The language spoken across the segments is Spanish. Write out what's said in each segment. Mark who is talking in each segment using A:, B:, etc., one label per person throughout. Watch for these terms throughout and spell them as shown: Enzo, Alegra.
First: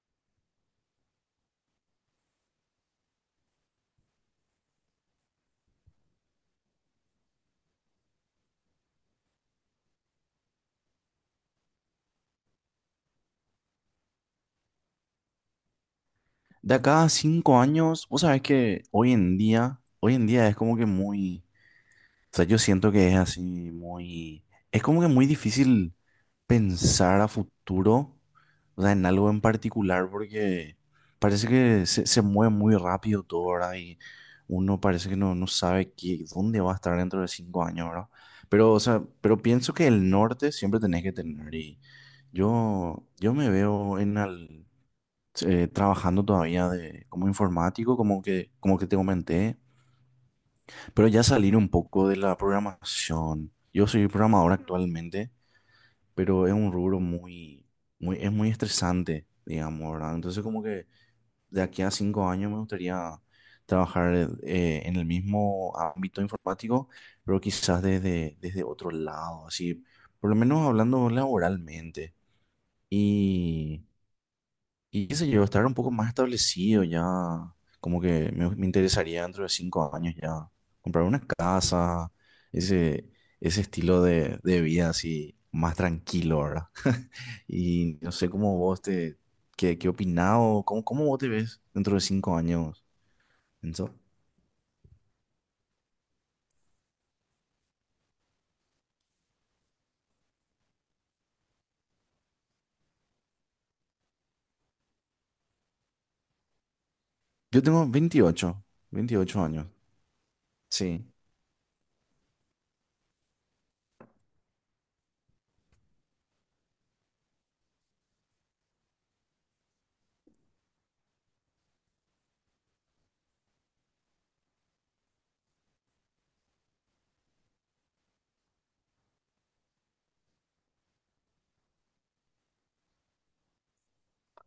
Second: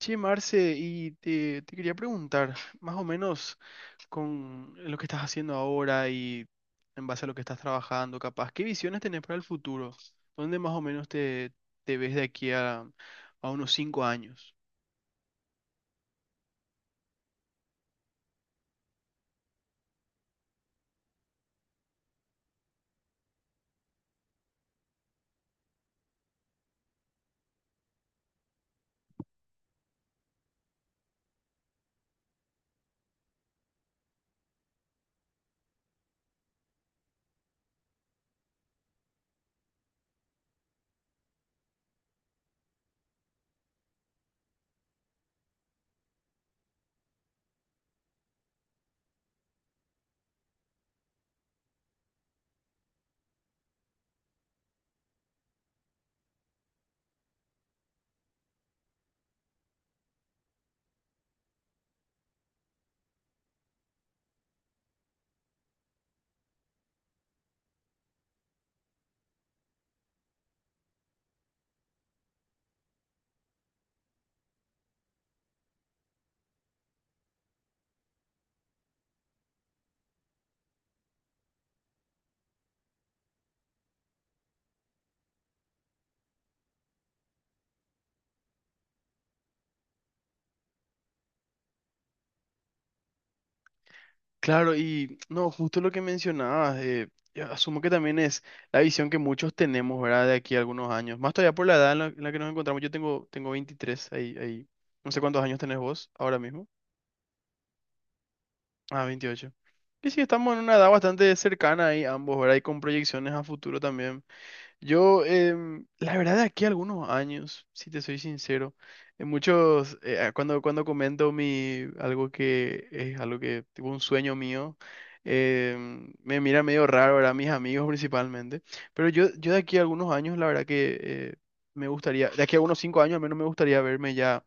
A: Che, Marce, y te quería preguntar, más o menos con lo que estás haciendo ahora y en base a lo que estás trabajando, capaz, ¿qué visiones tenés para el futuro? ¿Dónde más o menos te ves de aquí a unos cinco años?
B: De acá a 5 años, vos sabés que hoy en día es como que o sea, yo siento que es así muy, es como que muy difícil pensar a futuro, o sea, en algo en particular, porque parece que se mueve muy rápido todo, ¿verdad? Y uno parece que no sabe qué, dónde va a estar dentro de 5 años, ¿verdad? Pero, o sea, pero pienso que el norte siempre tenés que tener y yo me veo en al trabajando todavía como informático, como que te comenté, pero ya salir un poco de la programación. Yo soy programador actualmente, pero es un rubro es muy estresante, digamos, ¿verdad? Entonces como que de aquí a 5 años me gustaría trabajar en el mismo ámbito informático, pero quizás desde otro lado, así, por lo menos hablando laboralmente. Y Y qué sé yo, estar un poco más establecido ya, como que me interesaría dentro de 5 años ya comprar una casa, ese, ese estilo de vida así más tranquilo, ¿verdad? Y no sé cómo qué opinás o cómo vos te ves dentro de 5 años, Enzo.
A: Claro, y no, justo lo que mencionabas, yo asumo que también es la visión que muchos tenemos, ¿verdad? De aquí a algunos años, más todavía por la edad en la que nos encontramos, yo tengo 23, ahí, no sé cuántos años tenés vos ahora mismo.
B: Yo tengo veintiocho
A: Ah,
B: veintiocho
A: 28.
B: años,
A: Y sí, estamos en una edad
B: sí.
A: bastante cercana ahí ambos, ¿verdad? Y con proyecciones a futuro también. Yo, la verdad, de aquí a algunos años, si te soy sincero, en muchos, cuando comento algo que es algo que, tipo un sueño mío, me mira medio raro, ¿verdad? Mis amigos principalmente. Pero yo de aquí a algunos años, la verdad que me gustaría, de aquí a unos cinco años al menos me gustaría verme ya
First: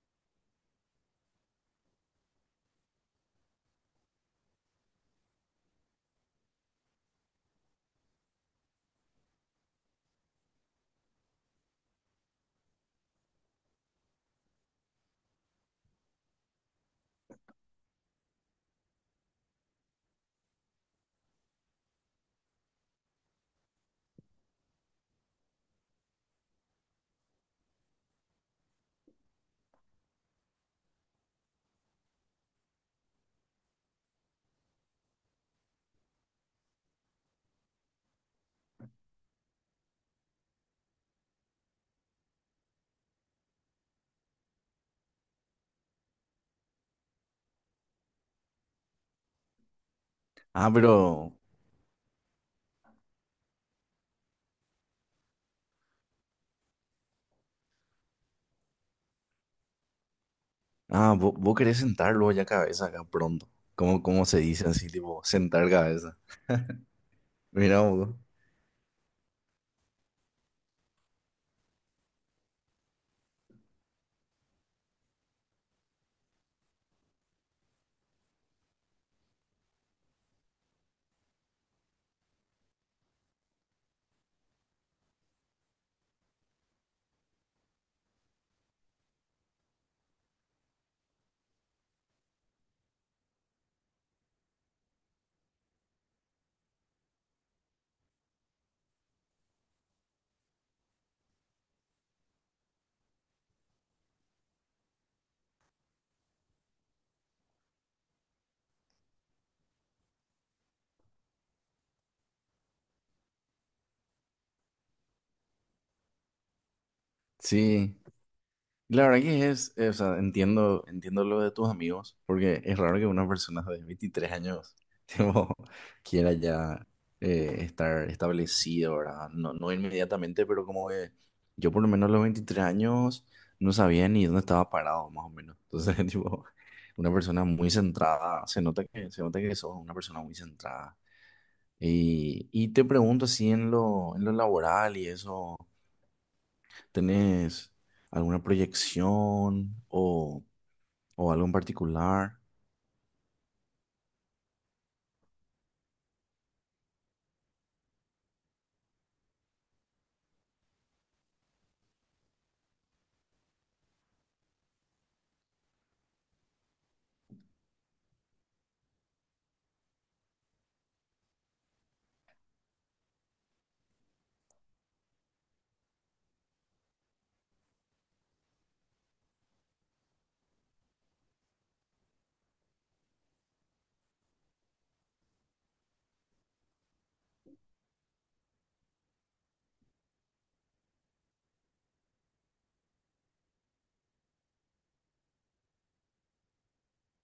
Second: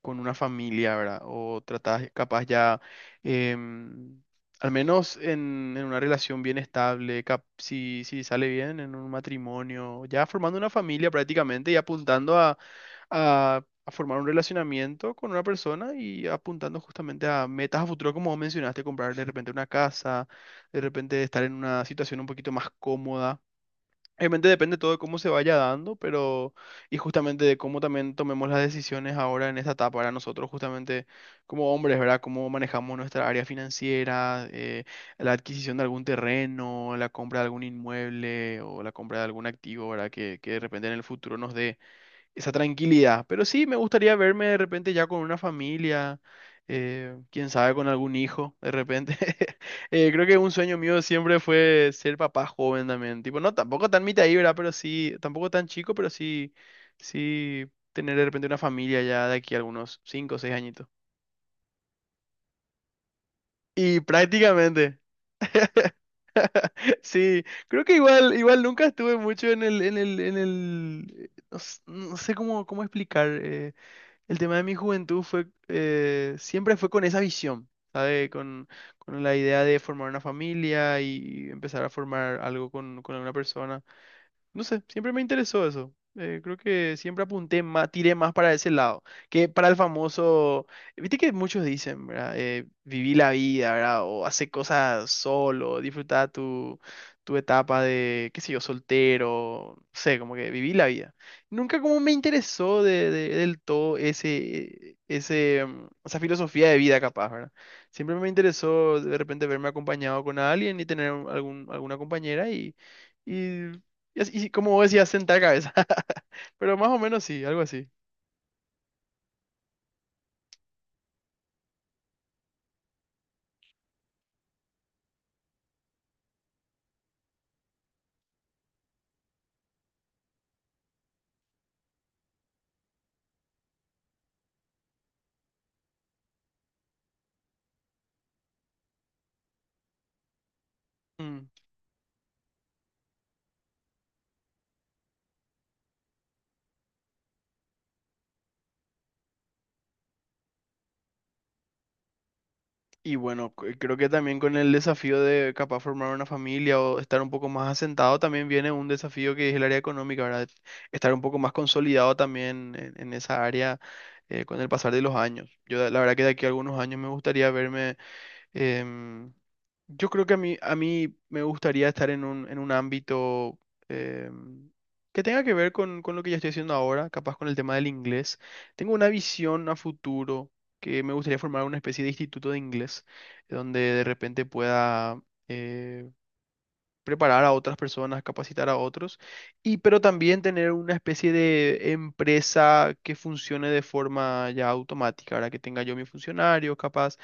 A: con una familia, ¿verdad? O tratar, capaz ya, em, al menos en una relación bien estable, si sale bien en un matrimonio, ya formando una familia prácticamente y apuntando a formar un relacionamiento con una persona y apuntando justamente a metas a futuro, como vos mencionaste, comprar de repente una casa, de repente estar en una situación un poquito más cómoda. Obviamente depende todo de cómo se vaya dando, pero y justamente de cómo también tomemos las decisiones ahora en esta etapa para nosotros, justamente como hombres, ¿verdad? Cómo manejamos nuestra área financiera, la adquisición de algún terreno, la compra de algún inmueble o la compra de algún activo, ¿verdad? Que de repente en el futuro nos dé esa tranquilidad. Pero sí, me gustaría verme de repente ya con una familia, quién sabe, con algún hijo, de repente. Creo que un
B: Ah,
A: sueño mío
B: pero,
A: siempre fue ser papá joven también. Tipo, no, tampoco tan mitad ibra, pero sí, tampoco tan chico, pero sí tener de repente una familia ya de aquí a algunos cinco o seis añitos.
B: ah, vos querés sentar luego ya cabeza acá pronto.
A: Y
B: ¿Cómo se dice así,
A: prácticamente,
B: tipo, sentar cabeza?
A: sí,
B: Mira,
A: creo que
B: vos.
A: igual nunca estuve mucho en el, no, no sé cómo explicar. El tema de mi juventud fue, siempre fue con esa visión, ¿sabe? Con la idea de formar una familia y empezar a formar algo con alguna persona. No sé, siempre me interesó eso. Creo que siempre apunté más, tiré más para ese lado, que para el famoso, viste que muchos dicen, ¿verdad? Viví la vida, ¿verdad? O hace cosas solo, disfrutar tu etapa de, qué sé yo, soltero, no sé, como que viví la vida. Nunca como me interesó del todo ese, esa filosofía de vida capaz, ¿verdad? Siempre me interesó de repente verme acompañado con alguien y tener algún, alguna compañera y... Y, y como vos decías, sentar cabeza. Pero más o menos sí, algo así.
B: Sí, la verdad que o sea, entiendo lo de tus amigos, porque es raro que una persona de 23 años tipo, quiera ya estar establecido, ¿verdad? No, no inmediatamente, pero como que yo por lo menos a los 23 años no sabía ni dónde estaba parado, más o menos. Entonces, tipo, una persona muy centrada, se nota que sos una persona muy centrada.
A: Mm.
B: Y te pregunto así en lo laboral y eso. ¿Tenés alguna proyección o algo en particular?
A: Y bueno, creo que también con el desafío de capaz formar una familia o estar un poco más asentado, también viene un desafío que es el área económica, ¿verdad? Estar un poco más consolidado también en esa área con el pasar de los años. Yo la verdad que de aquí a algunos años me gustaría verme. Em, yo creo que a mí me gustaría estar en en un ámbito em, que tenga que ver con lo que ya estoy haciendo ahora, capaz con el tema del inglés. Tengo una visión a futuro que me gustaría formar una especie de instituto de inglés, donde de repente pueda eh, preparar a otras personas, capacitar a otros, y pero también tener una especie de empresa que funcione de forma ya automática, ahora que tenga yo mis funcionarios, capaz.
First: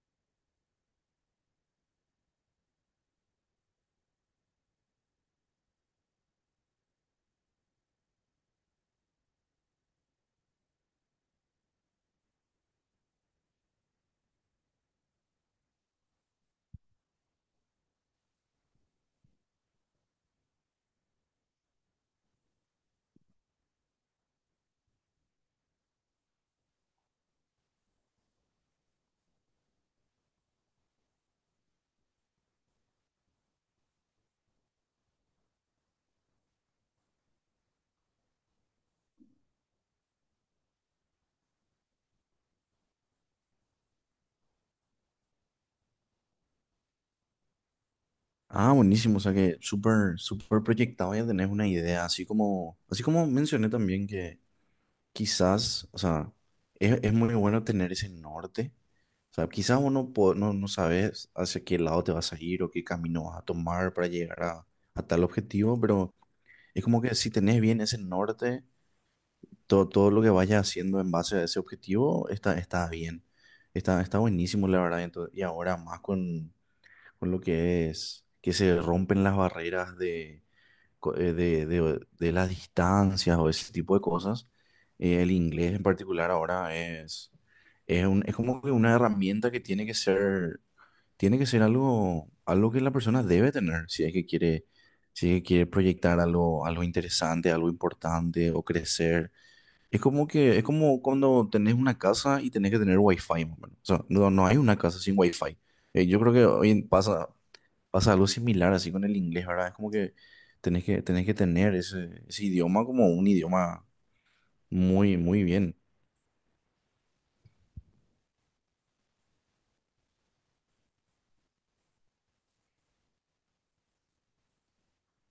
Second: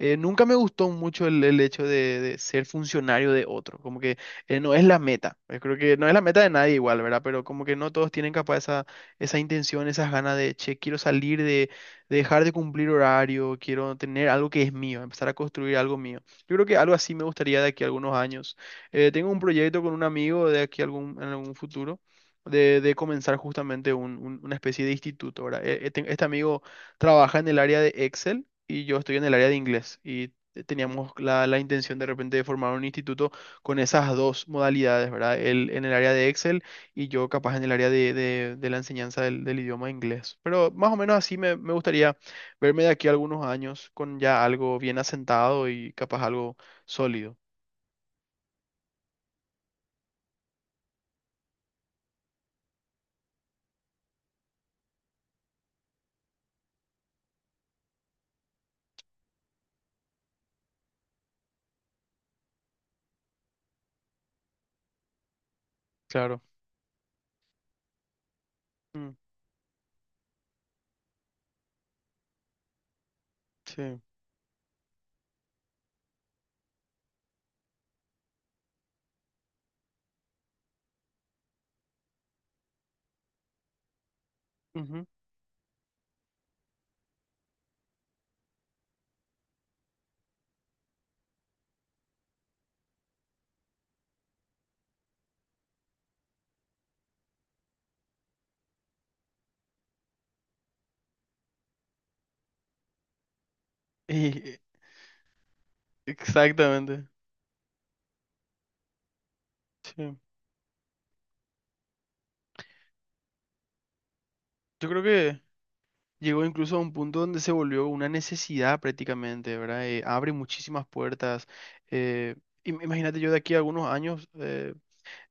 A: Nunca me gustó mucho el hecho de ser funcionario de otro, como que no es la meta, yo creo que no es la meta de nadie igual, ¿verdad? Pero como que no todos tienen capaz esa intención, esas ganas de, che, quiero salir de dejar de cumplir horario, quiero tener algo que es mío, empezar a construir algo mío. Yo creo que algo así me gustaría de aquí a algunos años. Tengo un proyecto con un amigo de aquí algún, en algún futuro de comenzar justamente una especie de instituto, ¿verdad? Este amigo trabaja en el área de Excel y yo estoy en el área de inglés y teníamos la intención de repente de formar un instituto con esas dos modalidades, ¿verdad? Él en el área de Excel y yo capaz en el área de la enseñanza del idioma inglés. Pero más o menos así me gustaría verme de aquí a algunos años con ya algo bien asentado y capaz algo sólido.
B: Ah, buenísimo, o sea que súper, súper proyectado ya tenés una idea, así como mencioné también que quizás, o sea, es muy bueno tener ese norte, o sea, quizás no, no sabes hacia qué lado te vas a ir o qué camino vas a tomar para llegar a tal objetivo, pero
A: Claro.
B: es como que si tenés bien ese norte todo lo que vayas haciendo en base a ese objetivo está bien.
A: Sí.
B: Está buenísimo, la verdad. Y ahora más con lo que es que se rompen las barreras de, co- de las distancias o ese tipo de cosas.
A: Ujú.
B: El inglés en particular ahora es como que una herramienta que tiene que ser algo que la persona debe tener si es que quiere proyectar algo interesante, algo importante o crecer. Es como que, es como cuando tenés una casa y tenés que tener wifi, más o menos. O sea, no hay
A: Y-
B: una casa sin wifi. Yo creo que hoy en-
A: exactamente.
B: pasa, pasa algo similar así con el inglés, ¿verdad? Es como que
A: Sí.
B: tenés que tener ese idioma como un idioma
A: Yo creo
B: muy,
A: que
B: muy bien.
A: llegó incluso a un punto donde se volvió una necesidad prácticamente, ¿verdad? Abre muchísimas puertas. eh, imagínate yo de aquí a algunos años eh,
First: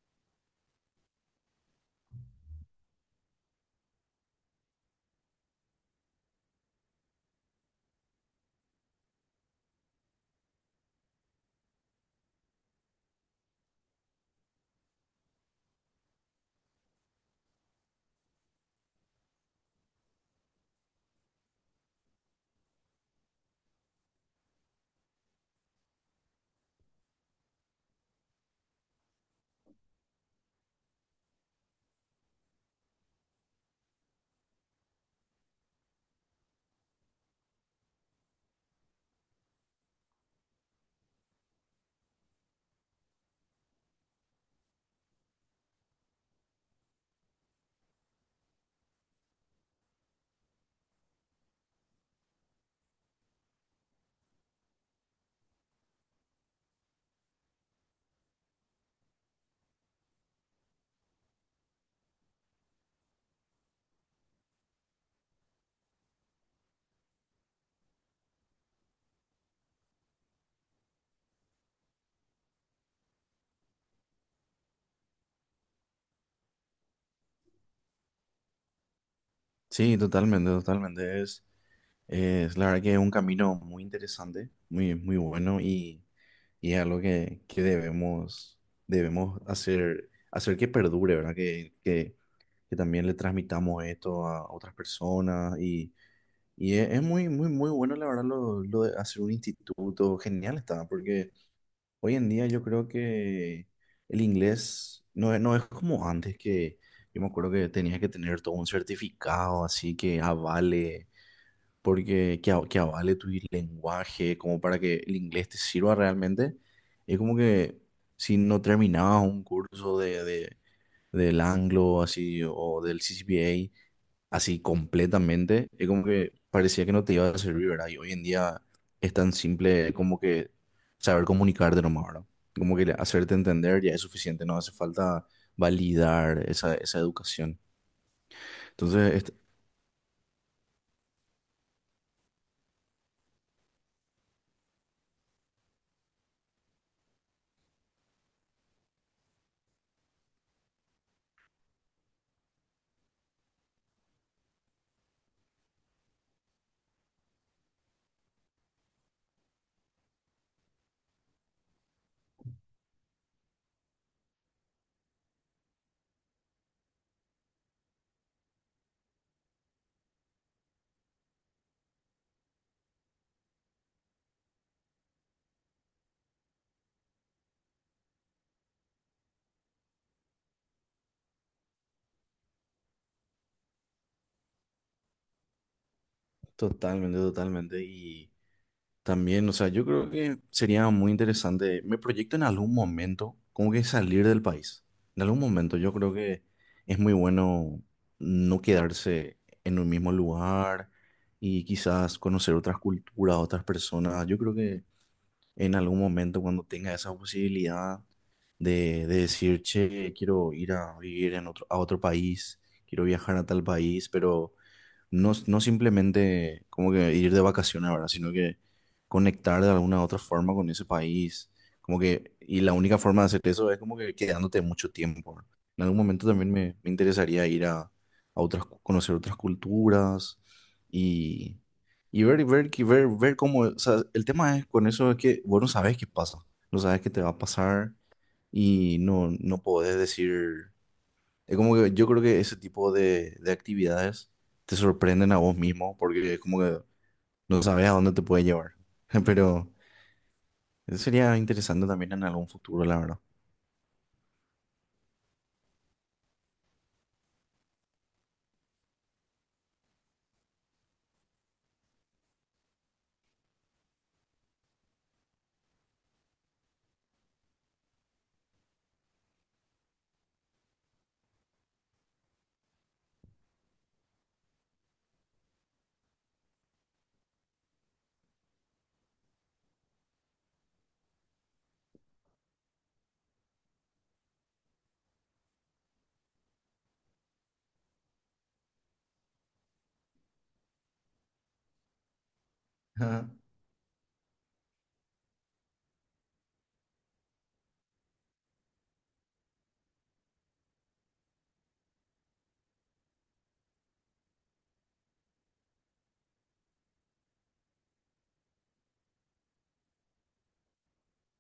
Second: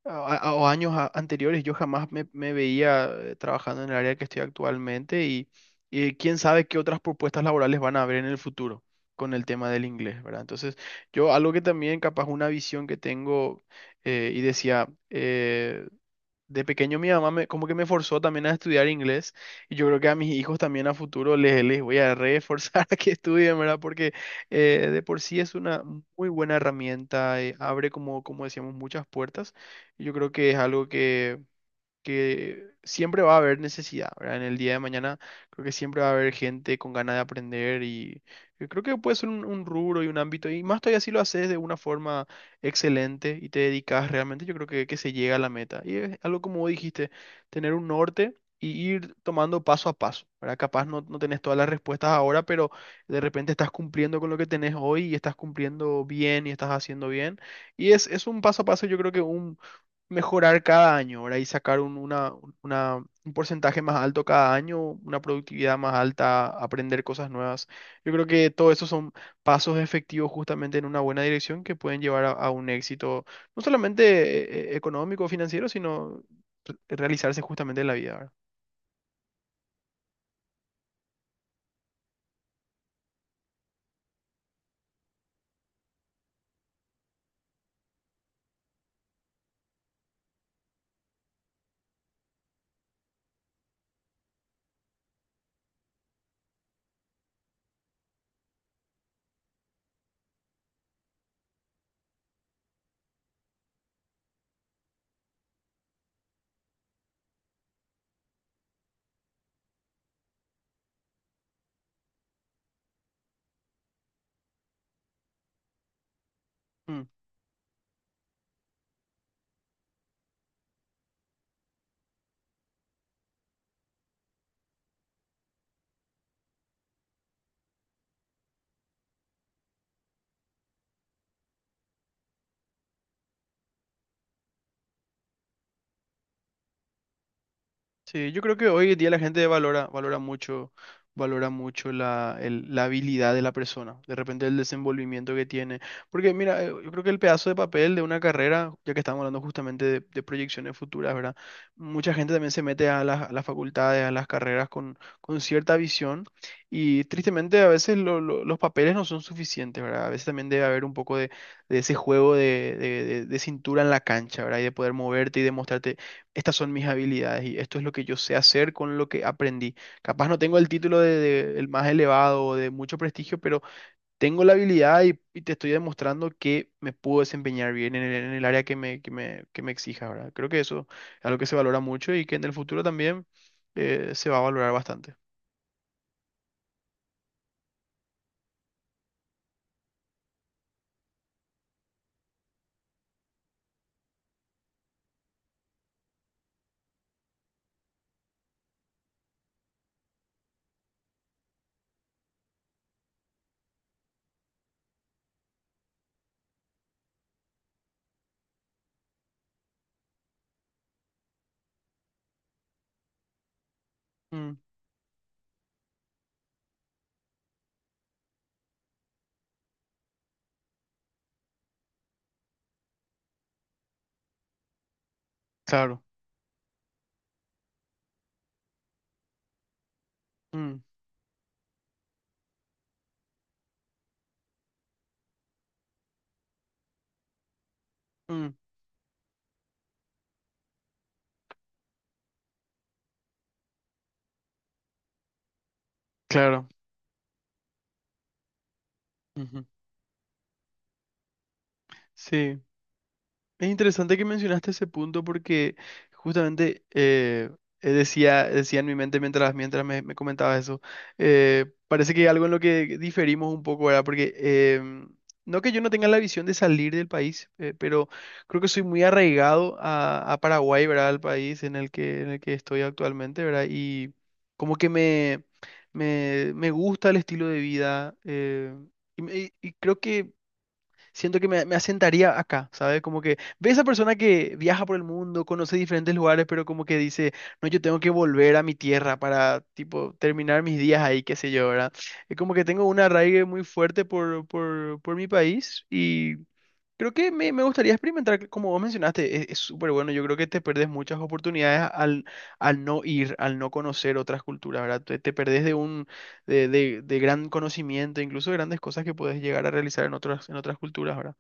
A: a- a- o años anteriores, yo jamás me veía trabajando en el área que estoy actualmente y quién sabe qué otras propuestas laborales van a haber en el futuro con el tema del inglés, ¿verdad? Entonces, yo algo que también capaz una visión que tengo y decía... De pequeño mi mamá me, como que me forzó también a estudiar inglés y yo creo que a mis hijos también a futuro les voy a reforzar a que estudien, ¿verdad? Porque de por sí es una muy buena herramienta, abre como, como decíamos muchas puertas y yo creo que es algo que siempre va a haber necesidad, ¿verdad? En el día de mañana creo que siempre va a haber gente con ganas de aprender y yo creo que puede ser un rubro y un ámbito y más todavía si lo haces de una forma excelente y te dedicas realmente, yo creo que se llega a la meta. Y es algo como vos dijiste, tener un norte. Y ir tomando paso a paso, ¿verdad? Capaz no tenés todas las respuestas ahora, pero de repente estás cumpliendo con lo que tenés hoy y estás cumpliendo bien y estás haciendo bien. Es un paso a paso, yo creo que mejorar cada año, ¿verdad? Y sacar un porcentaje más alto cada año, una productividad más alta, aprender cosas nuevas. Yo creo que todo eso son pasos efectivos justamente en una buena dirección que pueden llevar a un éxito, no solamente económico o financiero, sino realizarse justamente en la vida, ¿verdad?
B: Sí, totalmente, totalmente. Es la verdad que es un camino muy interesante, muy, muy bueno y es algo que debemos hacer que perdure, ¿verdad? Que también le transmitamos esto a otras personas y es muy, muy, muy bueno, la verdad, lo de hacer un instituto, genial está, porque hoy en día yo creo que el inglés no es como antes que yo me acuerdo que tenías que tener todo un certificado así que avale, porque que avale tu lenguaje, como para que el inglés te sirva realmente.
A: Mm.
B: Es como que si no terminabas un curso de del Anglo, así, o del CCPA así completamente, es como que parecía que no te iba a servir, ¿verdad? Y hoy en día es tan simple como que saber comunicarte nomás, ¿verdad? Como que hacerte entender ya es suficiente, no hace falta validar esa educación.
A: Sí, yo creo que hoy en día
B: Entonces,
A: la
B: es
A: gente valora mucho la habilidad de la persona, de repente el desenvolvimiento que tiene. Porque mira, yo creo que el pedazo de papel de una carrera, ya que estamos hablando justamente de proyecciones futuras, ¿verdad? Mucha gente también se mete a a las facultades, a las carreras con cierta visión y tristemente a veces los papeles no son suficientes, ¿verdad? A veces también debe haber un poco de ese juego de cintura en la cancha, ¿verdad? Y de poder moverte y demostrarte, estas son mis habilidades y esto es lo que yo sé hacer con lo que aprendí. Capaz no tengo el título el más elevado o de mucho prestigio, pero tengo la habilidad y te estoy demostrando que me puedo desempeñar bien en en el área que que me exija, ¿verdad? Creo que eso es algo que se valora mucho y que en el futuro también se va a valorar bastante.
B: totalmente, totalmente, también, o sea, yo creo que sería muy interesante. Me proyecto en algún momento, como que salir del país. En algún momento, yo creo que es muy bueno no quedarse en un mismo lugar y quizás conocer otras culturas, otras personas. Yo creo que en algún momento, cuando tenga esa posibilidad de decir, che, quiero ir a vivir a otro país, quiero viajar a tal país, pero
A: Mm,
B: no simplemente como que ir de vacaciones, ¿verdad? Sino que conectar de alguna otra forma con ese país. Como que, y la única forma de hacer eso es como que quedándote mucho tiempo, ¿verdad? En algún
A: claro.
B: momento también me interesaría ir conocer otras culturas
A: Mm,
B: y, y ver cómo, o sea, el tema es con eso es que vos no sabes qué pasa, no sabes qué te va a pasar
A: mm,
B: y no podés decir. Es como que yo creo que ese tipo de actividades te sorprenden a vos mismo porque es como
A: claro.
B: que no sabes a dónde te puede llevar.
A: Ujú.
B: Pero eso sería interesante también en algún
A: Sí.
B: futuro, la verdad.
A: Es interesante que mencionaste ese punto porque justamente decía, decía en mi mente mientras me comentabas eso, parece que algo en lo que diferimos un poco, ¿verdad? Porque em, no que yo no tenga la visión de salir del país, pero creo que soy muy arraigado a Paraguay, ¿verdad? Al país en el que estoy actualmente, ¿verdad? Y como que me gusta el estilo de vida y creo que siento que me asentaría acá, ¿sabes? Como que ve esa persona que viaja por el mundo, conoce diferentes lugares, pero como que dice, no, yo tengo que volver a mi tierra para, tipo, terminar mis días ahí, qué sé yo, ¿verdad? Es como que tengo un
B: Ajá.
A: arraigue muy fuerte por mi país y creo que me gustaría experimentar, como vos mencionaste, es súper bueno. Yo creo que te perdés muchas oportunidades al no ir, al no conocer otras culturas, ¿verdad? Te perdés de de gran conocimiento, incluso de grandes cosas que puedes llegar a realizar en en otras culturas, ¿verdad?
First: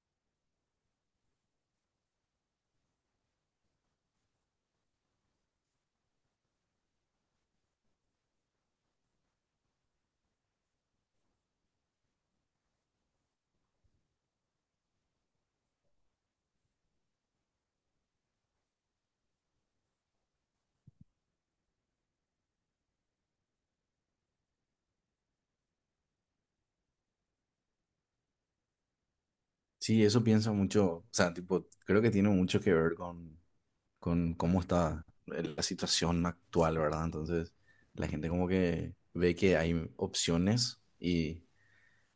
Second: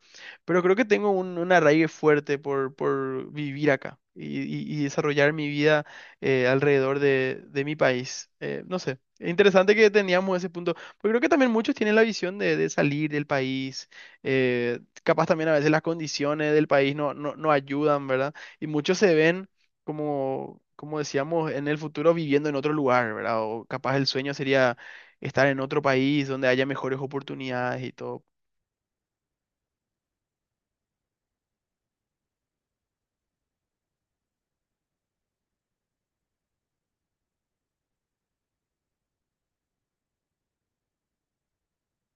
A: Pero creo que tengo un arraigo fuerte por vivir acá y desarrollar mi vida alrededor de mi país. No sé, es interesante que teníamos ese punto, porque creo que también muchos tienen la visión de salir del país eh, capaz también a veces las condiciones del país no ayudan, ¿verdad? Y muchos se ven como, como decíamos, en el futuro viviendo en otro lugar, ¿verdad? O capaz el sueño sería estar en otro país donde haya mejores oportunidades y todo.
B: Sí, eso pienso mucho, o sea, tipo, creo que tiene mucho que ver con cómo está la situación actual, ¿verdad? Entonces, la gente como que ve que hay opciones y,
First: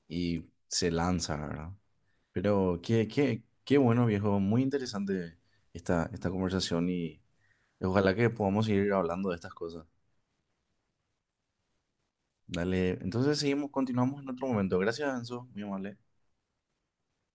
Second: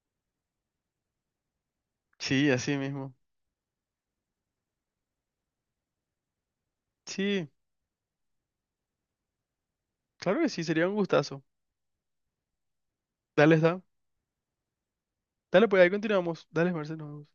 B: y se lanza, ¿verdad?
A: Sí, así
B: Pero qué,
A: mismo.
B: qué, qué bueno, viejo, muy interesante esta conversación.
A: Sí,
B: Ojalá que podamos seguir hablando de estas cosas.
A: claro que sí, sería un gustazo.
B: Dale, entonces
A: Dale,
B: seguimos,
A: está.
B: continuamos en otro momento. Gracias, Enzo, muy
A: Dale, pues ahí
B: amable.
A: continuamos. Dale, Marcelo.